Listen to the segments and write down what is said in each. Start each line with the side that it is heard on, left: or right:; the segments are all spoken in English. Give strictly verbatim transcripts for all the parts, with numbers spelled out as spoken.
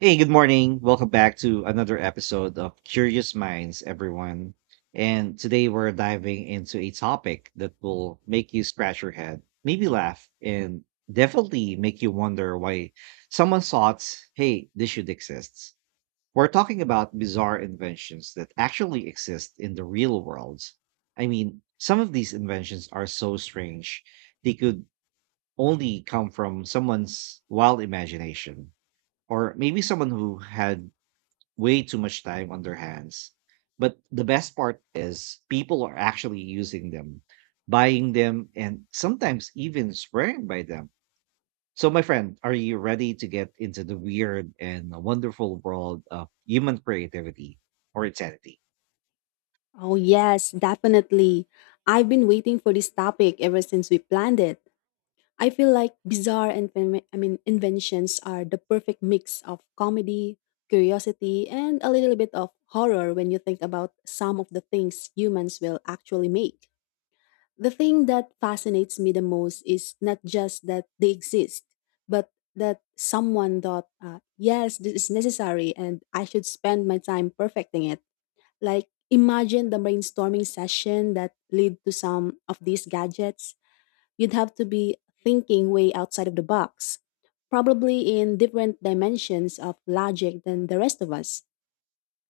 right: Hey, good morning. Welcome back to another episode of Curious Minds, everyone. And today we're diving into a topic that will make you scratch your head, maybe laugh, and definitely make you wonder why someone thought, hey, this should exist. We're talking about bizarre inventions that actually exist in the real world. I mean, some of these inventions are so strange, they could only come from someone's wild imagination, or maybe someone who had way too much time on their hands. But the best part is people are actually using them, buying them, and sometimes even swearing by them. So, my friend, are you ready to get into the weird and wonderful world of human creativity or insanity?
left: Oh, yes, definitely. I've been waiting for this topic ever since we planned it. I feel like bizarre and fami- I mean inventions are the perfect mix of comedy, curiosity, and a little bit of horror when you think about some of the things humans will actually make. The thing that fascinates me the most is not just that they exist, but that someone thought, uh, yes, this is necessary and I should spend my time perfecting it. Like, imagine the brainstorming session that lead to some of these gadgets. You'd have to be thinking way outside of the box, probably in different dimensions of logic than the rest of us.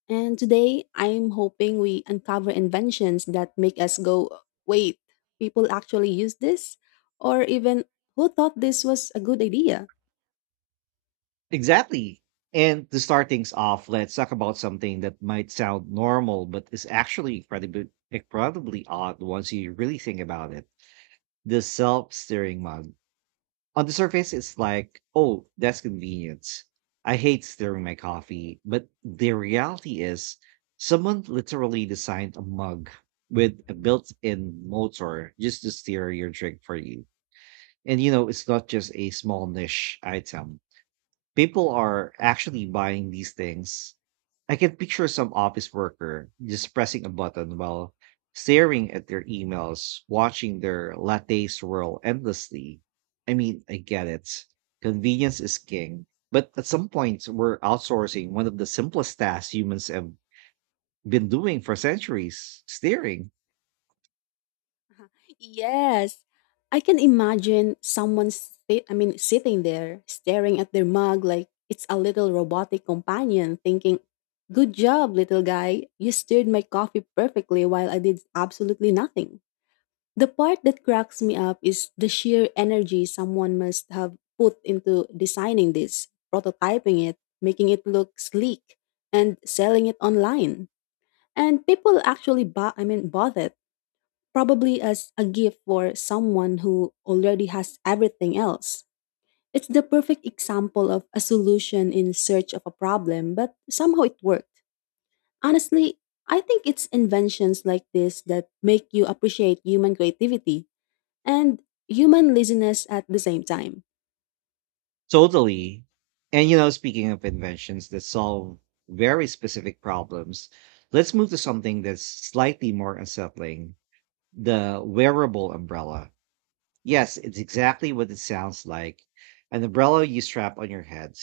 left: And today, I'm hoping we uncover inventions that make us go, wait, people actually use this? Or even, who thought this was a good idea?
right: Exactly. And to start things off, let's talk about something that might sound normal, but is actually incredibly, incredibly odd once you really think about it: the self steering mug. On the surface, it's like, oh, that's convenience. I hate stirring my coffee. But the reality is, someone literally designed a mug with a built in motor just to steer your drink for you. And you know, it's not just a small niche item. People are actually buying these things. I can picture some office worker just pressing a button while staring at their emails, watching their latte swirl endlessly. I mean, I get it. Convenience is king. But at some point, we're outsourcing one of the simplest tasks humans have been doing for centuries: steering.
left: Yes, I can imagine someone sti- I mean sitting there staring at their mug like it's a little robotic companion thinking, "Good job, little guy. You stirred my coffee perfectly while I did absolutely nothing." The part that cracks me up is the sheer energy someone must have put into designing this, prototyping it, making it look sleek, and selling it online. And people actually buy I mean bought it probably as a gift for someone who already has everything else. It's the perfect example of a solution in search of a problem, but somehow it worked. Honestly, I think it's inventions like this that make you appreciate human creativity and human laziness at the same time.
right: Totally. And, you know, speaking of inventions that solve very specific problems, let's move to something that's slightly more unsettling: the wearable umbrella. Yes, it's exactly what it sounds like. An umbrella you strap on your head.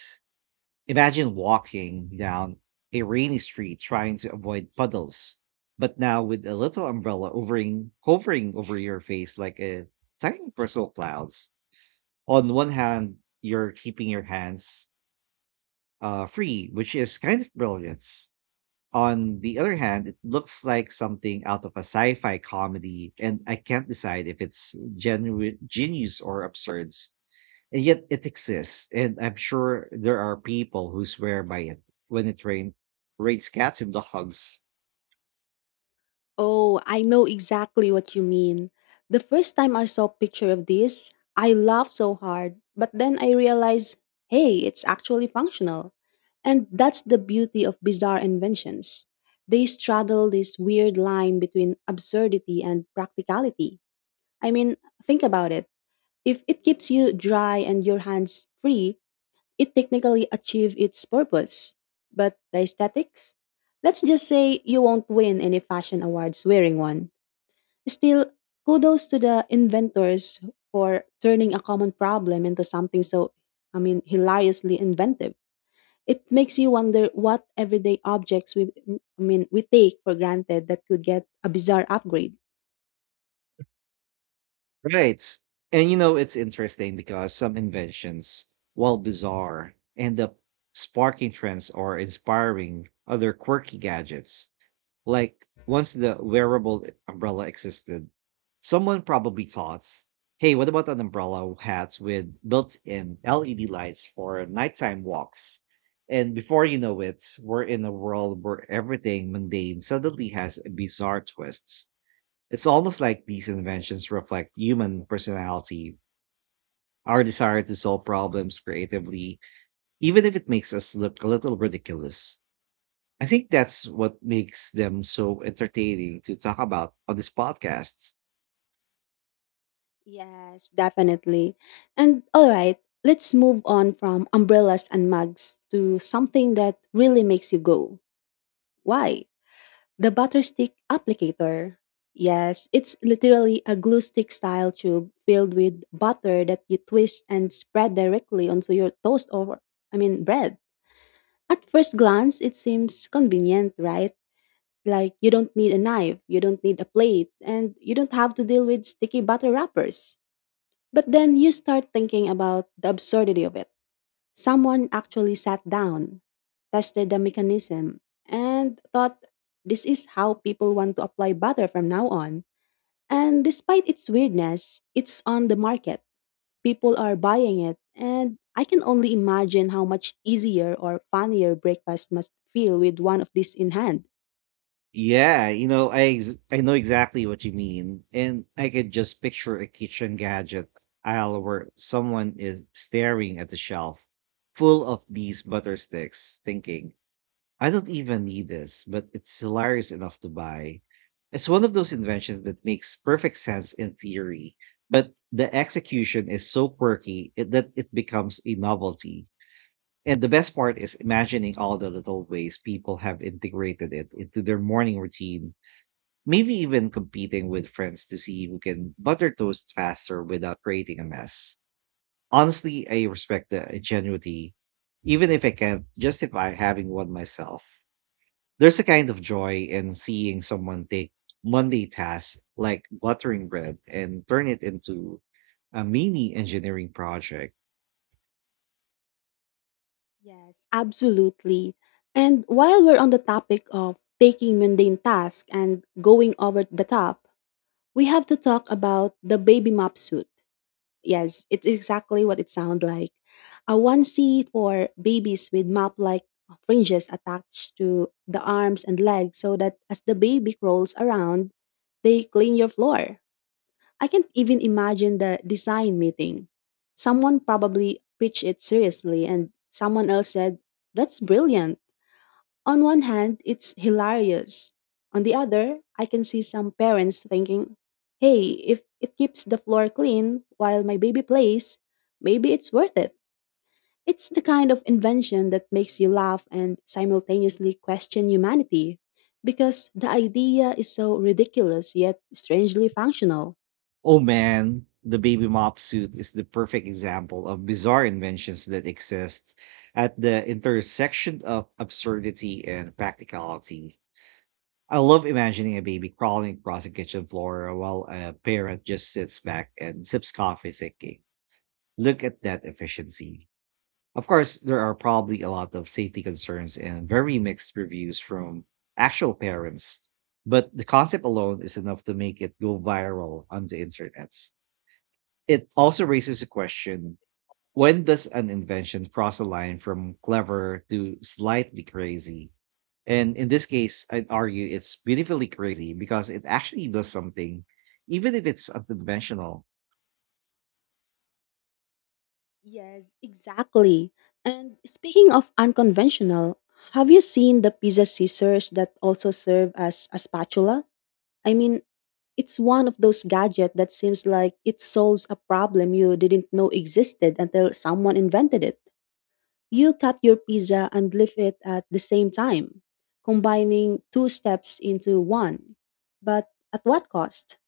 right: Imagine walking down a rainy street trying to avoid puddles, but now with a little umbrella overing, hovering over your face like a tiny bristle clouds. On one hand, you're keeping your hands uh, free, which is kind of brilliant. On the other hand, it looks like something out of a sci-fi comedy, and I can't decide if it's genu- genius or absurd. And yet it exists, and I'm sure there are people who swear by it when it rain rains cats and dogs.
left: Oh, I know exactly what you mean. The first time I saw picture of this, I laughed so hard, but then I realized, hey, it's actually functional. And that's the beauty of bizarre inventions. They straddle this weird line between absurdity and practicality. I mean, think about it. If it keeps you dry and your hands free, it technically achieves its purpose. But the aesthetics? Let's just say you won't win any fashion awards wearing one. Still, kudos to the inventors for turning a common problem into something so, I mean, hilariously inventive. It makes you wonder what everyday objects we, I mean, we take for granted that could get a bizarre upgrade.
right: Right. And you know, it's interesting because some inventions, while bizarre, end up sparking trends or inspiring other quirky gadgets. Like, once the wearable umbrella existed, someone probably thought, hey, what about an umbrella hat with built in L E D lights for nighttime walks? And before you know it, we're in a world where everything mundane suddenly has bizarre twists. It's almost like these inventions reflect human personality, our desire to solve problems creatively, even if it makes us look a little ridiculous. I think that's what makes them so entertaining to talk about on this podcast.
left: Yes, definitely. And all right, let's move on from umbrellas and mugs to something that really makes you go, why? The butter stick applicator. Yes, it's literally a glue stick style tube filled with butter that you twist and spread directly onto your toast or, I mean, bread. At first glance, it seems convenient, right? Like you don't need a knife, you don't need a plate, and you don't have to deal with sticky butter wrappers. But then you start thinking about the absurdity of it. Someone actually sat down, tested the mechanism, and thought, this is how people want to apply butter from now on. And despite its weirdness, it's on the market. People are buying it, and I can only imagine how much easier or funnier breakfast must feel with one of these in hand.
right: Yeah, you know, I ex- I know exactly what you mean, and I could just picture a kitchen gadget aisle where someone is staring at the shelf full of these butter sticks, thinking, "I don't even need this," but it's hilarious enough to buy. It's one of those inventions that makes perfect sense in theory, but the execution is so quirky it- that it becomes a novelty. And the best part is imagining all the little ways people have integrated it into their morning routine, maybe even competing with friends to see who can butter toast faster without creating a mess. Honestly, I respect the ingenuity, even if I can't justify having one myself. There's a kind of joy in seeing someone take Monday tasks like buttering bread and turn it into a mini engineering project.
left: Yes, absolutely. And while we're on the topic of taking mundane tasks and going over the top, we have to talk about the baby mop suit. Yes, it's exactly what it sounds like. A onesie for babies with mop like fringes attached to the arms and legs so that as the baby crawls around, they clean your floor. I can't even imagine the design meeting. Someone probably pitched it seriously, and someone else said, that's brilliant. On one hand, it's hilarious. On the other, I can see some parents thinking, hey, if it keeps the floor clean while my baby plays, maybe it's worth it. It's the kind of invention that makes you laugh and simultaneously question humanity because the idea is so ridiculous yet strangely functional.
right: Oh man, the baby mop suit is the perfect example of bizarre inventions that exist at the intersection of absurdity and practicality. I love imagining a baby crawling across a kitchen floor while a parent just sits back and sips coffee thinking, look at that efficiency. Of course, there are probably a lot of safety concerns and very mixed reviews from actual parents, but the concept alone is enough to make it go viral on the internet. It also raises a question: when does an invention cross a line from clever to slightly crazy? And in this case, I'd argue it's beautifully crazy because it actually does something, even if it's unconventional.
left: Yes, exactly. And speaking of unconventional, have you seen the pizza scissors that also serve as a spatula? I mean, it's one of those gadgets that seems like it solves a problem you didn't know existed until someone invented it. You cut your pizza and leave it at the same time, combining two steps into one. But at what cost?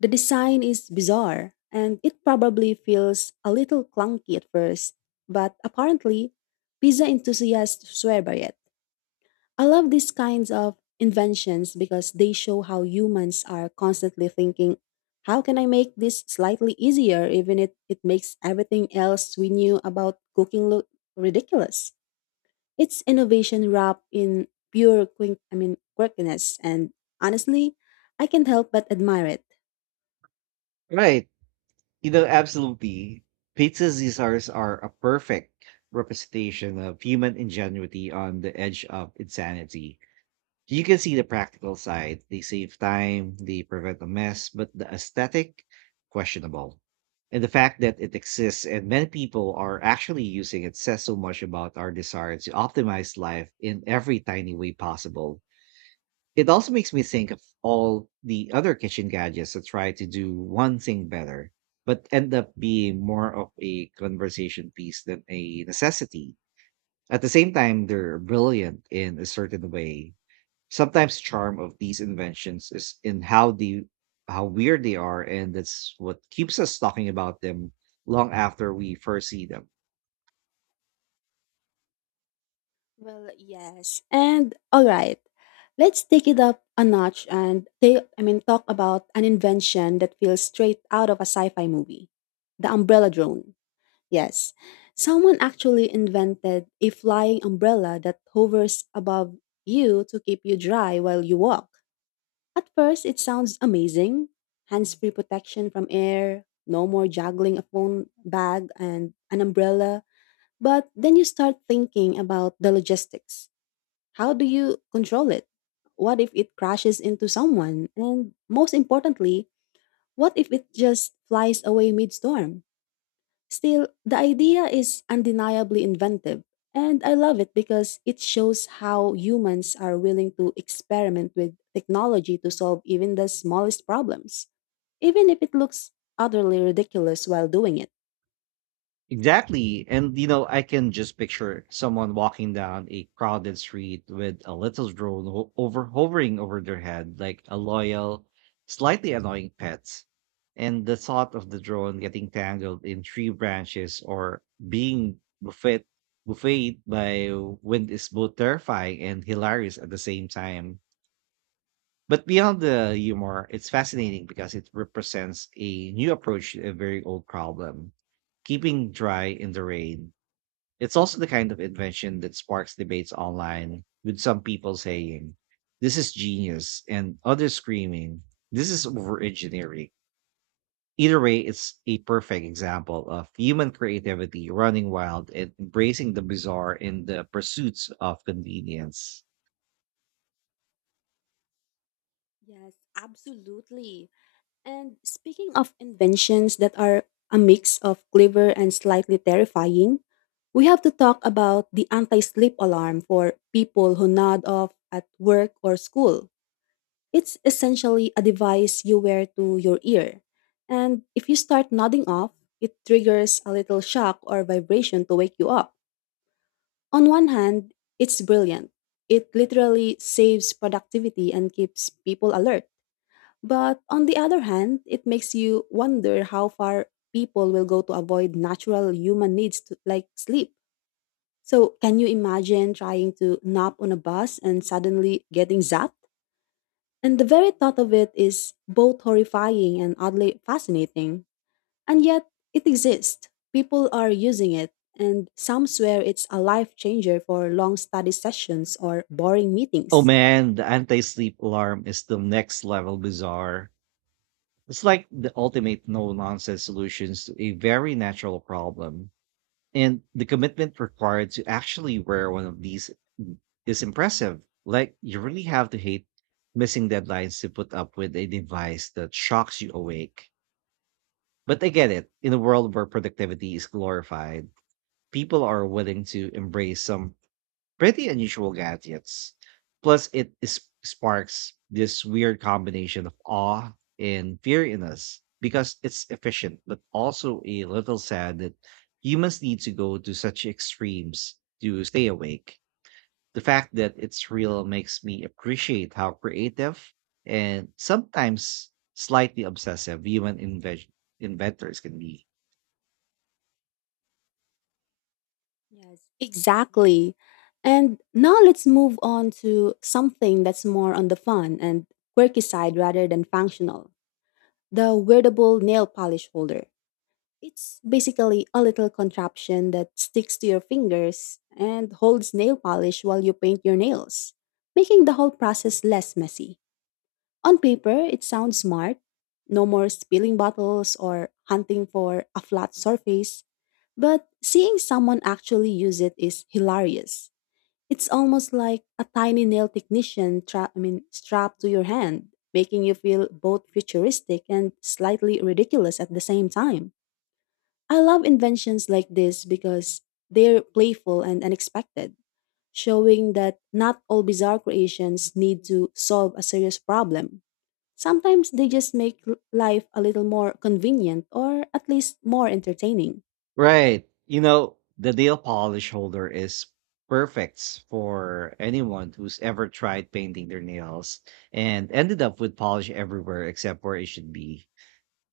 left: The design is bizarre, and it probably feels a little clunky at first, but apparently, pizza enthusiasts swear by it. I love these kinds of inventions because they show how humans are constantly thinking, how can I make this slightly easier, even if it makes everything else we knew about cooking look ridiculous? It's innovation wrapped in pure quink I mean quirkiness and honestly, I can't help but admire it.
right: Right. You know, absolutely. Pizza's desserts are a perfect representation of human ingenuity on the edge of insanity. You can see the practical side. They save time, they prevent a mess, but the aesthetic, questionable. And the fact that it exists and many people are actually using it says so much about our desire to optimize life in every tiny way possible. It also makes me think of all the other kitchen gadgets that try to do one thing better, but end up being more of a conversation piece than a necessity. At the same time, they're brilliant in a certain way. Sometimes charm of these inventions is in how the how weird they are, and that's what keeps us talking about them long after we first see them.
left: Well, yes. And all right, let's take it up a notch and they I mean talk about an invention that feels straight out of a sci-fi movie. The umbrella drone. Yes. Someone actually invented a flying umbrella that hovers above you to keep you dry while you walk. At first, it sounds amazing. Hands-free protection from air, no more juggling a phone bag and an umbrella. But then you start thinking about the logistics, how do you control it? What if it crashes into someone? And most importantly, what if it just flies away mid storm? Still, the idea is undeniably inventive, and I love it because it shows how humans are willing to experiment with technology to solve even the smallest problems, even if it looks utterly ridiculous while doing it.
right: Exactly. And you know, I can just picture someone walking down a crowded street with a little drone ho- over hovering over their head like a loyal, slightly annoying pet. And the thought of the drone getting tangled in tree branches or being buffet buffeted by wind is both terrifying and hilarious at the same time. But beyond the humor, it's fascinating because it represents a new approach to a very old problem: keeping dry in the rain. It's also the kind of invention that sparks debates online, with some people saying, "This is genius," and others screaming, "This is over engineering." Either way, it's a perfect example of human creativity running wild and embracing the bizarre in the pursuits of convenience.
left: Yes, absolutely. And speaking of inventions that are a mix of clever and slightly terrifying, we have to talk about the anti sleep alarm for people who nod off at work or school. It's essentially a device you wear to your ear. And if you start nodding off, it triggers a little shock or vibration to wake you up. On one hand, it's brilliant. It literally saves productivity and keeps people alert. But on the other hand, it makes you wonder how far people will go to avoid natural human needs to, like sleep. So, can you imagine trying to nap on a bus and suddenly getting zapped? And the very thought of it is both horrifying and oddly fascinating. And yet, it exists. People are using it, and some swear it's a life changer for long study sessions or boring
right: Oh
left: meetings.
right: man, the anti-sleep alarm is the next level bizarre. It's like the ultimate no-nonsense solutions to a very natural problem. And the commitment required to actually wear one of these is impressive. Like you really have to hate missing deadlines to put up with a device that shocks you awake. But I get it. In a world where productivity is glorified, people are willing to embrace some pretty unusual gadgets. Plus, it is, sparks this weird combination of awe and fear in us because it's efficient, but also a little sad that humans need to go to such extremes to stay awake. The fact that it's real makes me appreciate how creative and sometimes slightly obsessive human inve- inventors can be.
left: Yes, exactly. And now let's move on to something that's more on the fun and quirky side rather than functional, the wearable nail polish holder. It's basically a little contraption that sticks to your fingers and holds nail polish while you paint your nails, making the whole process less messy. On paper, it sounds smart, no more spilling bottles or hunting for a flat surface, but seeing someone actually use it is hilarious. It's almost like a tiny nail technician tra- I mean, strapped to your hand, making you feel both futuristic and slightly ridiculous at the same time. I love inventions like this because they're playful and unexpected, showing that not all bizarre creations need to solve a serious problem. Sometimes they just make l- life a little more convenient or at least more entertaining.
right: Right. You know, the nail polish holder is perfect for anyone who's ever tried painting their nails and ended up with polish everywhere except where it should be.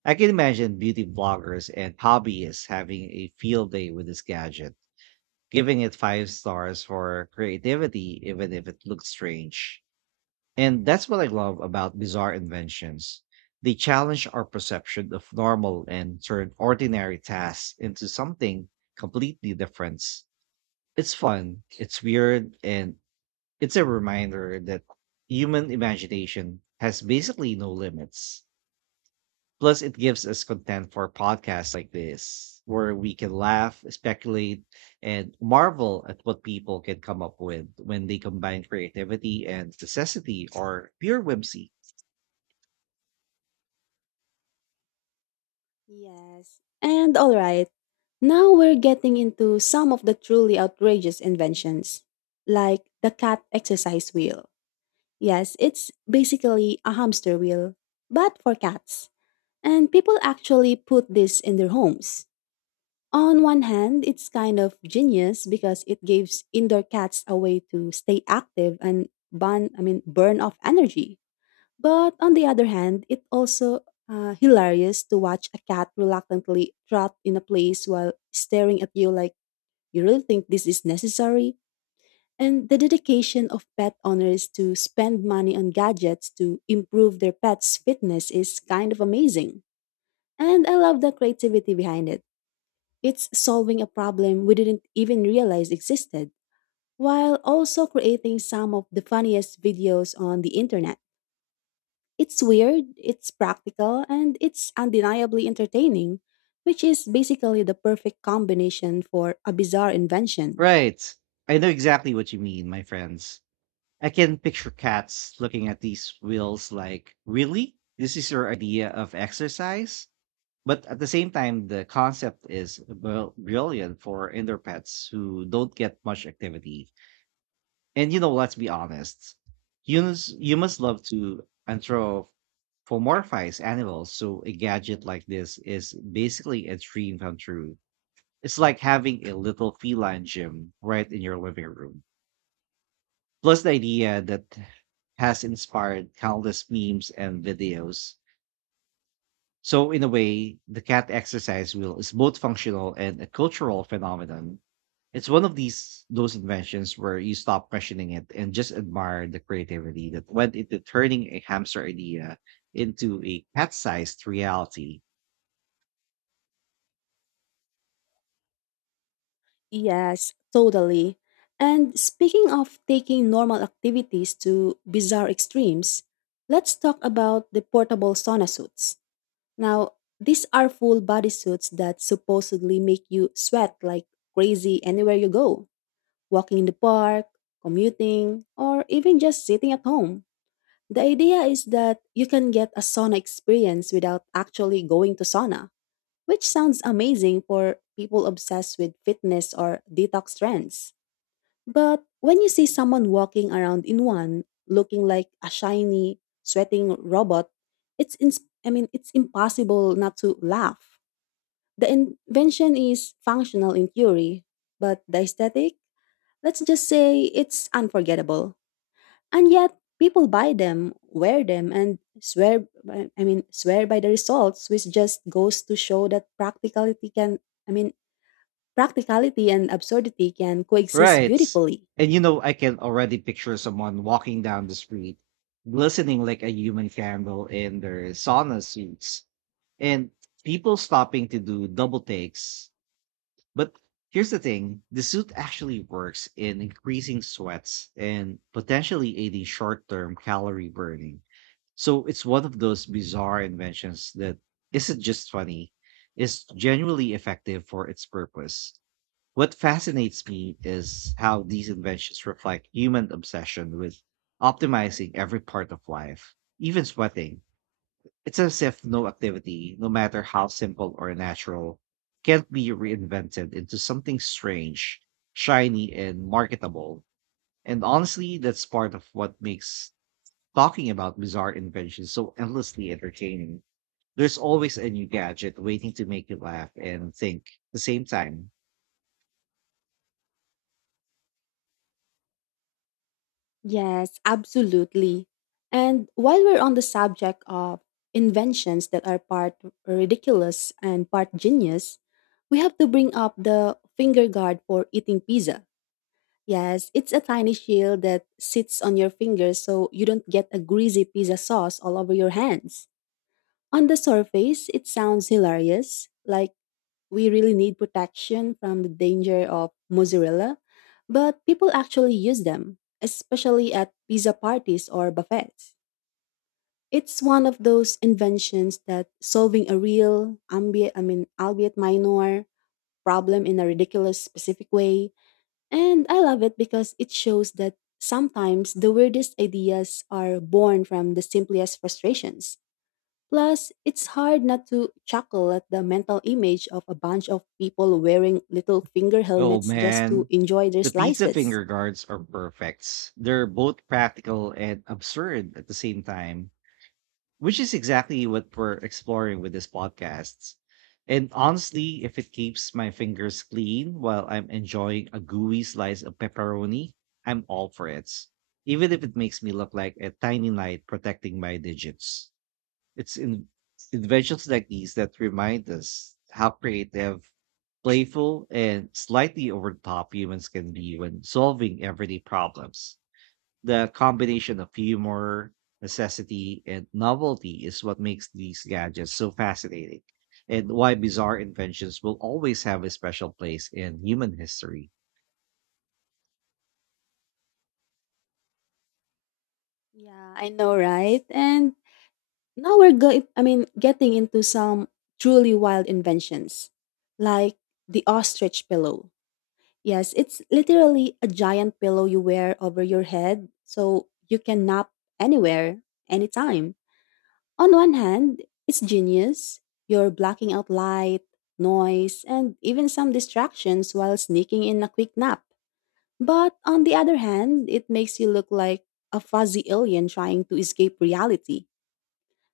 right: I can imagine beauty bloggers and hobbyists having a field day with this gadget, giving it five stars for creativity, even if it looks strange. And that's what I love about bizarre inventions. They challenge our perception of normal and turn ordinary tasks into something completely different. It's fun, it's weird, and it's a reminder that human imagination has basically no limits. Plus, it gives us content for podcasts like this, where we can laugh, speculate, and marvel at what people can come up with when they combine creativity and necessity or pure whimsy.
left: Yes. And all right, now we're getting into some of the truly outrageous inventions, like the cat exercise wheel. Yes, it's basically a hamster wheel, but for cats. And people actually put this in their homes. On one hand, it's kind of genius because it gives indoor cats a way to stay active and burn, I mean, burn off energy. But on the other hand, it also uh, hilarious to watch a cat reluctantly trot in a place while staring at you like you really think this is necessary. And the dedication of pet owners to spend money on gadgets to improve their pets' fitness is kind of amazing. And I love the creativity behind it. It's solving a problem we didn't even realize existed, while also creating some of the funniest videos on the internet. It's weird, it's practical, and it's undeniably entertaining, which is basically the perfect combination for a bizarre invention.
right: Right. I know exactly what you mean, my friends. I can picture cats looking at these wheels like, really? This is your idea of exercise? But at the same time, the concept is bril- brilliant for indoor pets who don't get much activity. And you know, let's be honest, humans, humans love to anthropomorphize animals, so a gadget like this is basically a dream come true. It's like having a little feline gym right in your living room. Plus the idea that has inspired countless memes and videos. So in a way, the cat exercise wheel is both functional and a cultural phenomenon. It's one of these those inventions where you stop questioning it and just admire the creativity that went into turning a hamster idea into a cat-sized reality.
left: Yes, totally. And speaking of taking normal activities to bizarre extremes, let's talk about the portable sauna suits. Now, these are full body suits that supposedly make you sweat like crazy anywhere you go, walking in the park, commuting, or even just sitting at home. The idea is that you can get a sauna experience without actually going to sauna, which sounds amazing for people obsessed with fitness or detox trends. But when you see someone walking around in one, looking like a shiny, sweating robot, it's ins- I mean it's impossible not to laugh. The invention is functional in theory, but the aesthetic, let's just say it's unforgettable. And yet, people buy them, wear them, and swear by- I mean swear by the results, which just goes to show that practicality can I mean practicality and absurdity can coexist
right: Right.
left: beautifully.
right: And you know, I can already picture someone walking down the street, glistening like a human candle in their sauna suits, and people stopping to do double takes. But here's the thing: the suit actually works in increasing sweats and potentially aiding short term calorie burning. So it's one of those bizarre inventions that isn't just funny, it's genuinely effective for its purpose. What fascinates me is how these inventions reflect human obsession with optimizing every part of life, even sweating. It's as if no activity, no matter how simple or natural, can be reinvented into something strange, shiny, and marketable. And honestly, that's part of what makes talking about bizarre inventions so endlessly entertaining. There's always a new gadget waiting to make you laugh and think at the same time.
left: Yes, absolutely. And while we're on the subject of inventions that are part ridiculous and part genius, we have to bring up the finger guard for eating pizza. Yes, it's a tiny shield that sits on your fingers so you don't get a greasy pizza sauce all over your hands. On the surface, it sounds hilarious, like we really need protection from the danger of mozzarella, but people actually use them, especially at pizza parties or buffets. It's one of those inventions that solving a real, ambient, I mean, albeit minor, problem in a ridiculous specific way, and I love it because it shows that sometimes the weirdest ideas are born from the simplest frustrations. Plus, it's hard not to chuckle at the mental image of a bunch of people wearing little finger
right: Oh
left: helmets just to
right: man,
left: enjoy their
right: the pizza
left: slices.
right: finger guards are perfect. They're both practical and absurd at the same time, which is exactly what we're exploring with this podcast. And honestly, if it keeps my fingers clean while I'm enjoying a gooey slice of pepperoni, I'm all for it. Even if it makes me look like a tiny knight protecting my digits. It's in Inventions like these that remind us how creative, playful, and slightly over the top humans can be when solving everyday problems. The combination of humor, necessity, and novelty is what makes these gadgets so fascinating, and why bizarre inventions will always have a special place in human history.
left: Yeah, I know, right? And now we're going, I mean, getting into some truly wild inventions, like the ostrich pillow. Yes, it's literally a giant pillow you wear over your head so you can nap anywhere, anytime. On one hand, it's genius. You're blocking out light, noise, and even some distractions while sneaking in a quick nap. But on the other hand, it makes you look like a fuzzy alien trying to escape reality.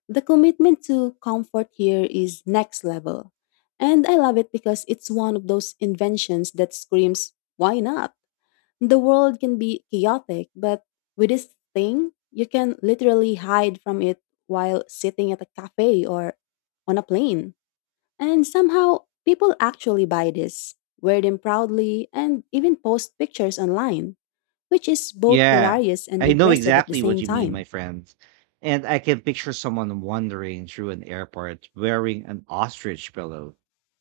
left: The commitment to comfort here is next level. And I love it because it's one of those inventions that screams, why not? The world can be chaotic, but with this thing, you can literally hide from it while sitting at a cafe or on a plane. And somehow, people actually buy this, wear them proudly, and even post pictures online, which is both
right: Yeah,
left: hilarious and
right: I know
left: impressive at the
right: exactly what
left: same
right: you mean, my
left: time.
right: friend. And I can picture someone wandering through an airport wearing an ostrich pillow,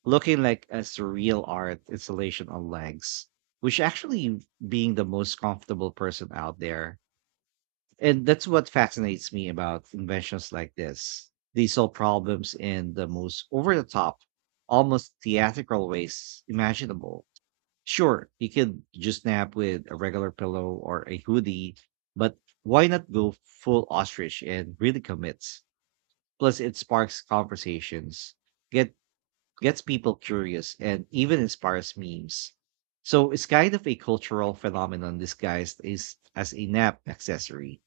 right: looking like a surreal art installation on legs, which actually being the most comfortable person out there. And that's what fascinates me about inventions like this. They solve problems in the most over the top, almost theatrical ways imaginable. Sure, you could just nap with a regular pillow or a hoodie, but why not go full ostrich and really commit? Plus, it sparks conversations, get gets people curious, and even inspires memes. So it's kind of a cultural phenomenon disguised as, as a nap accessory.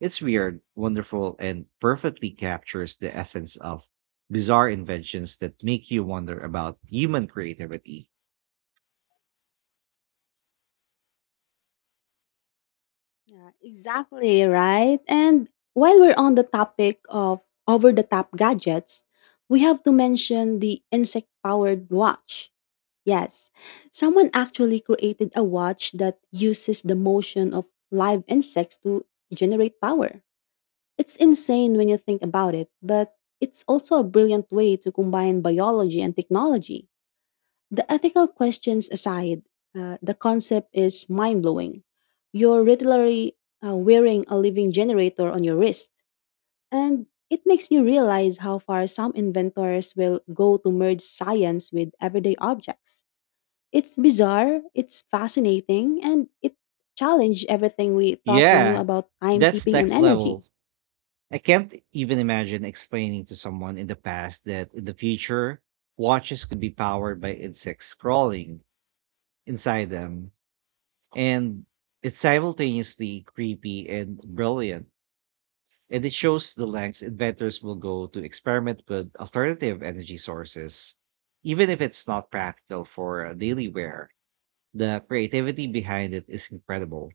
right: It's weird, wonderful, and perfectly captures the essence of bizarre inventions that make you wonder about human creativity.
left: Yeah, exactly, right? And while we're on the topic of over the top gadgets, we have to mention the insect powered watch. Yes, someone actually created a watch that uses the motion of live insects to generate power. It's insane when you think about it, but it's also a brilliant way to combine biology and technology. The ethical questions aside, uh, the concept is mind blowing. You're literally uh, wearing a living generator on your wrist, and it makes you realize how far some inventors will go to merge science with everyday objects. It's bizarre, it's fascinating, and it challenged everything we thought we knew
right: Yeah,
left: about
right: that's
left: timekeeping and
right: next
left: energy.
right: level. I can't even imagine explaining to someone in the past that in the future, watches could be powered by insects crawling inside them. And it's simultaneously creepy and brilliant. And it shows the lengths inventors will go to experiment with alternative energy sources. Even if it's not practical for daily wear, the creativity behind it is incredible.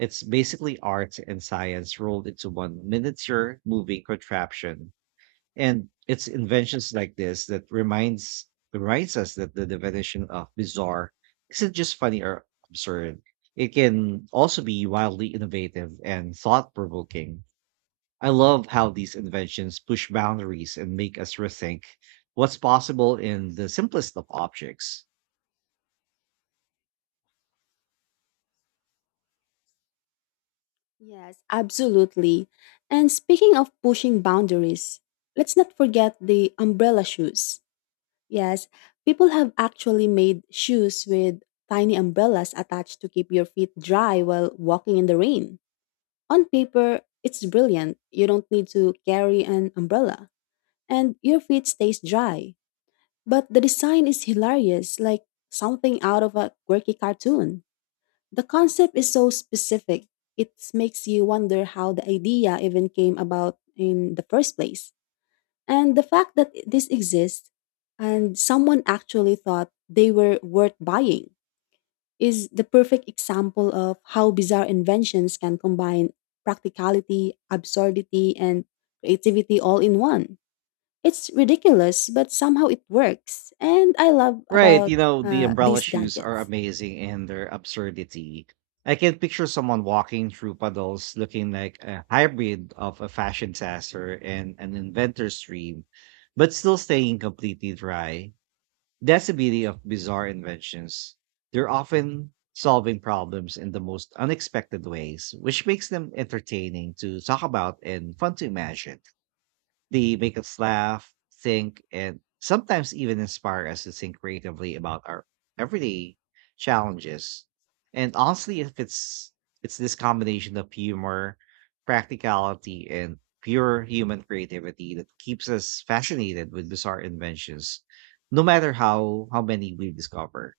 right: It's basically art and science rolled into one miniature moving contraption. And it's inventions like this that reminds reminds us that the definition of bizarre isn't just funny or absurd. It can also be wildly innovative and thought provoking. I love how these inventions push boundaries and make us rethink what's possible in the simplest of objects.
left: Yes, absolutely. And speaking of pushing boundaries, let's not forget the umbrella shoes. Yes, people have actually made shoes with tiny umbrellas attached to keep your feet dry while walking in the rain. On paper, it's brilliant. You don't need to carry an umbrella, and your feet stays dry. But the design is hilarious, like something out of a quirky cartoon. The concept is so specific, it makes you wonder how the idea even came about in the first place. And the fact that this exists and someone actually thought they were worth buying is the perfect example of how bizarre inventions can combine practicality, absurdity, and creativity all in one. It's ridiculous, but somehow it works. And I love
right: Right,
left: about
right: you know, the
left: uh,
right: umbrella
left: these
right: shoes are
left: gadgets.
right: amazing in their absurdity. I can picture someone walking through puddles looking like a hybrid of a fashion disaster and an inventor's dream, but still staying completely dry. That's the beauty of bizarre inventions. They're often solving problems in the most unexpected ways, which makes them entertaining to talk about and fun to imagine. They make us laugh, think, and sometimes even inspire us to think creatively about our everyday challenges. And honestly, if it's it's this combination of humor, practicality, and pure human creativity that keeps us fascinated with bizarre inventions, no matter how how many we discover.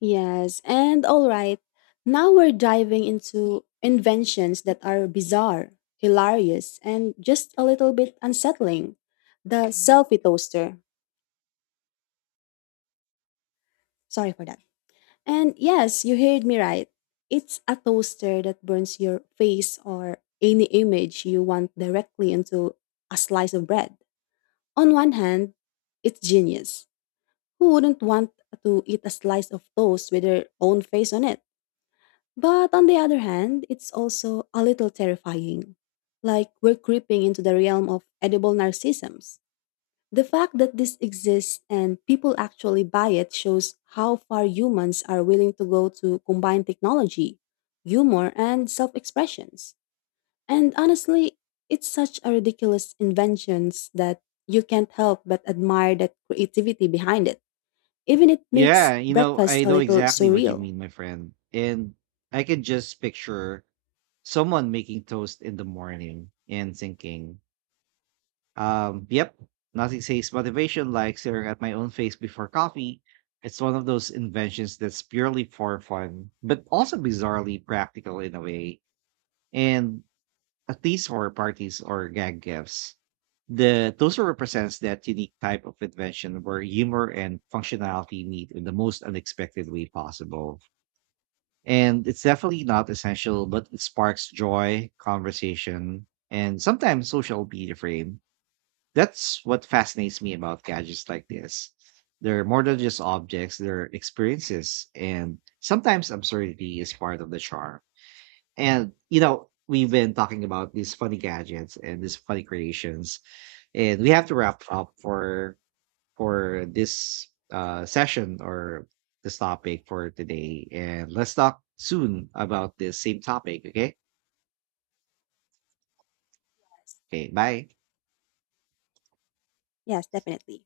left: Yes, and all right. Now we're diving into inventions that are bizarre, hilarious, and just a little bit unsettling. The selfie toaster. Sorry for that. And yes, you heard me right. It's a toaster that burns your face or any image you want directly into a slice of bread. On one hand, it's genius. Who wouldn't want to eat a slice of toast with their own face on it? But on the other hand, it's also a little terrifying. Like we're creeping into the realm of edible narcissisms. The fact that this exists and people actually buy it shows how far humans are willing to go to combine technology, humor, and self expressions. And honestly, it's such a ridiculous inventions that you can't help but admire that creativity behind it. Even it makes
right: Yeah, you know, I
left: breakfast a
right: know
left: little
right: exactly what you
left: surreal.
right: mean, my friend. And I can just picture someone making toast in the morning and thinking, Um, yep, nothing says motivation like staring at my own face before coffee. It's one of those inventions that's purely for fun, but also bizarrely practical in a way, and at least for parties or gag gifts. The toaster represents that unique type of invention where humor and functionality meet in the most unexpected way possible. And it's definitely not essential, but it sparks joy, conversation, and sometimes social media frame that's what fascinates me about gadgets like this. They're more than just objects, they're experiences, and sometimes absurdity is part of the charm. And, you know, we've been talking about these funny gadgets and these funny creations, and we have to wrap up for for this uh, session or this topic for today. And let's talk soon about this same topic, okay? Okay, bye.
left: Yes, definitely.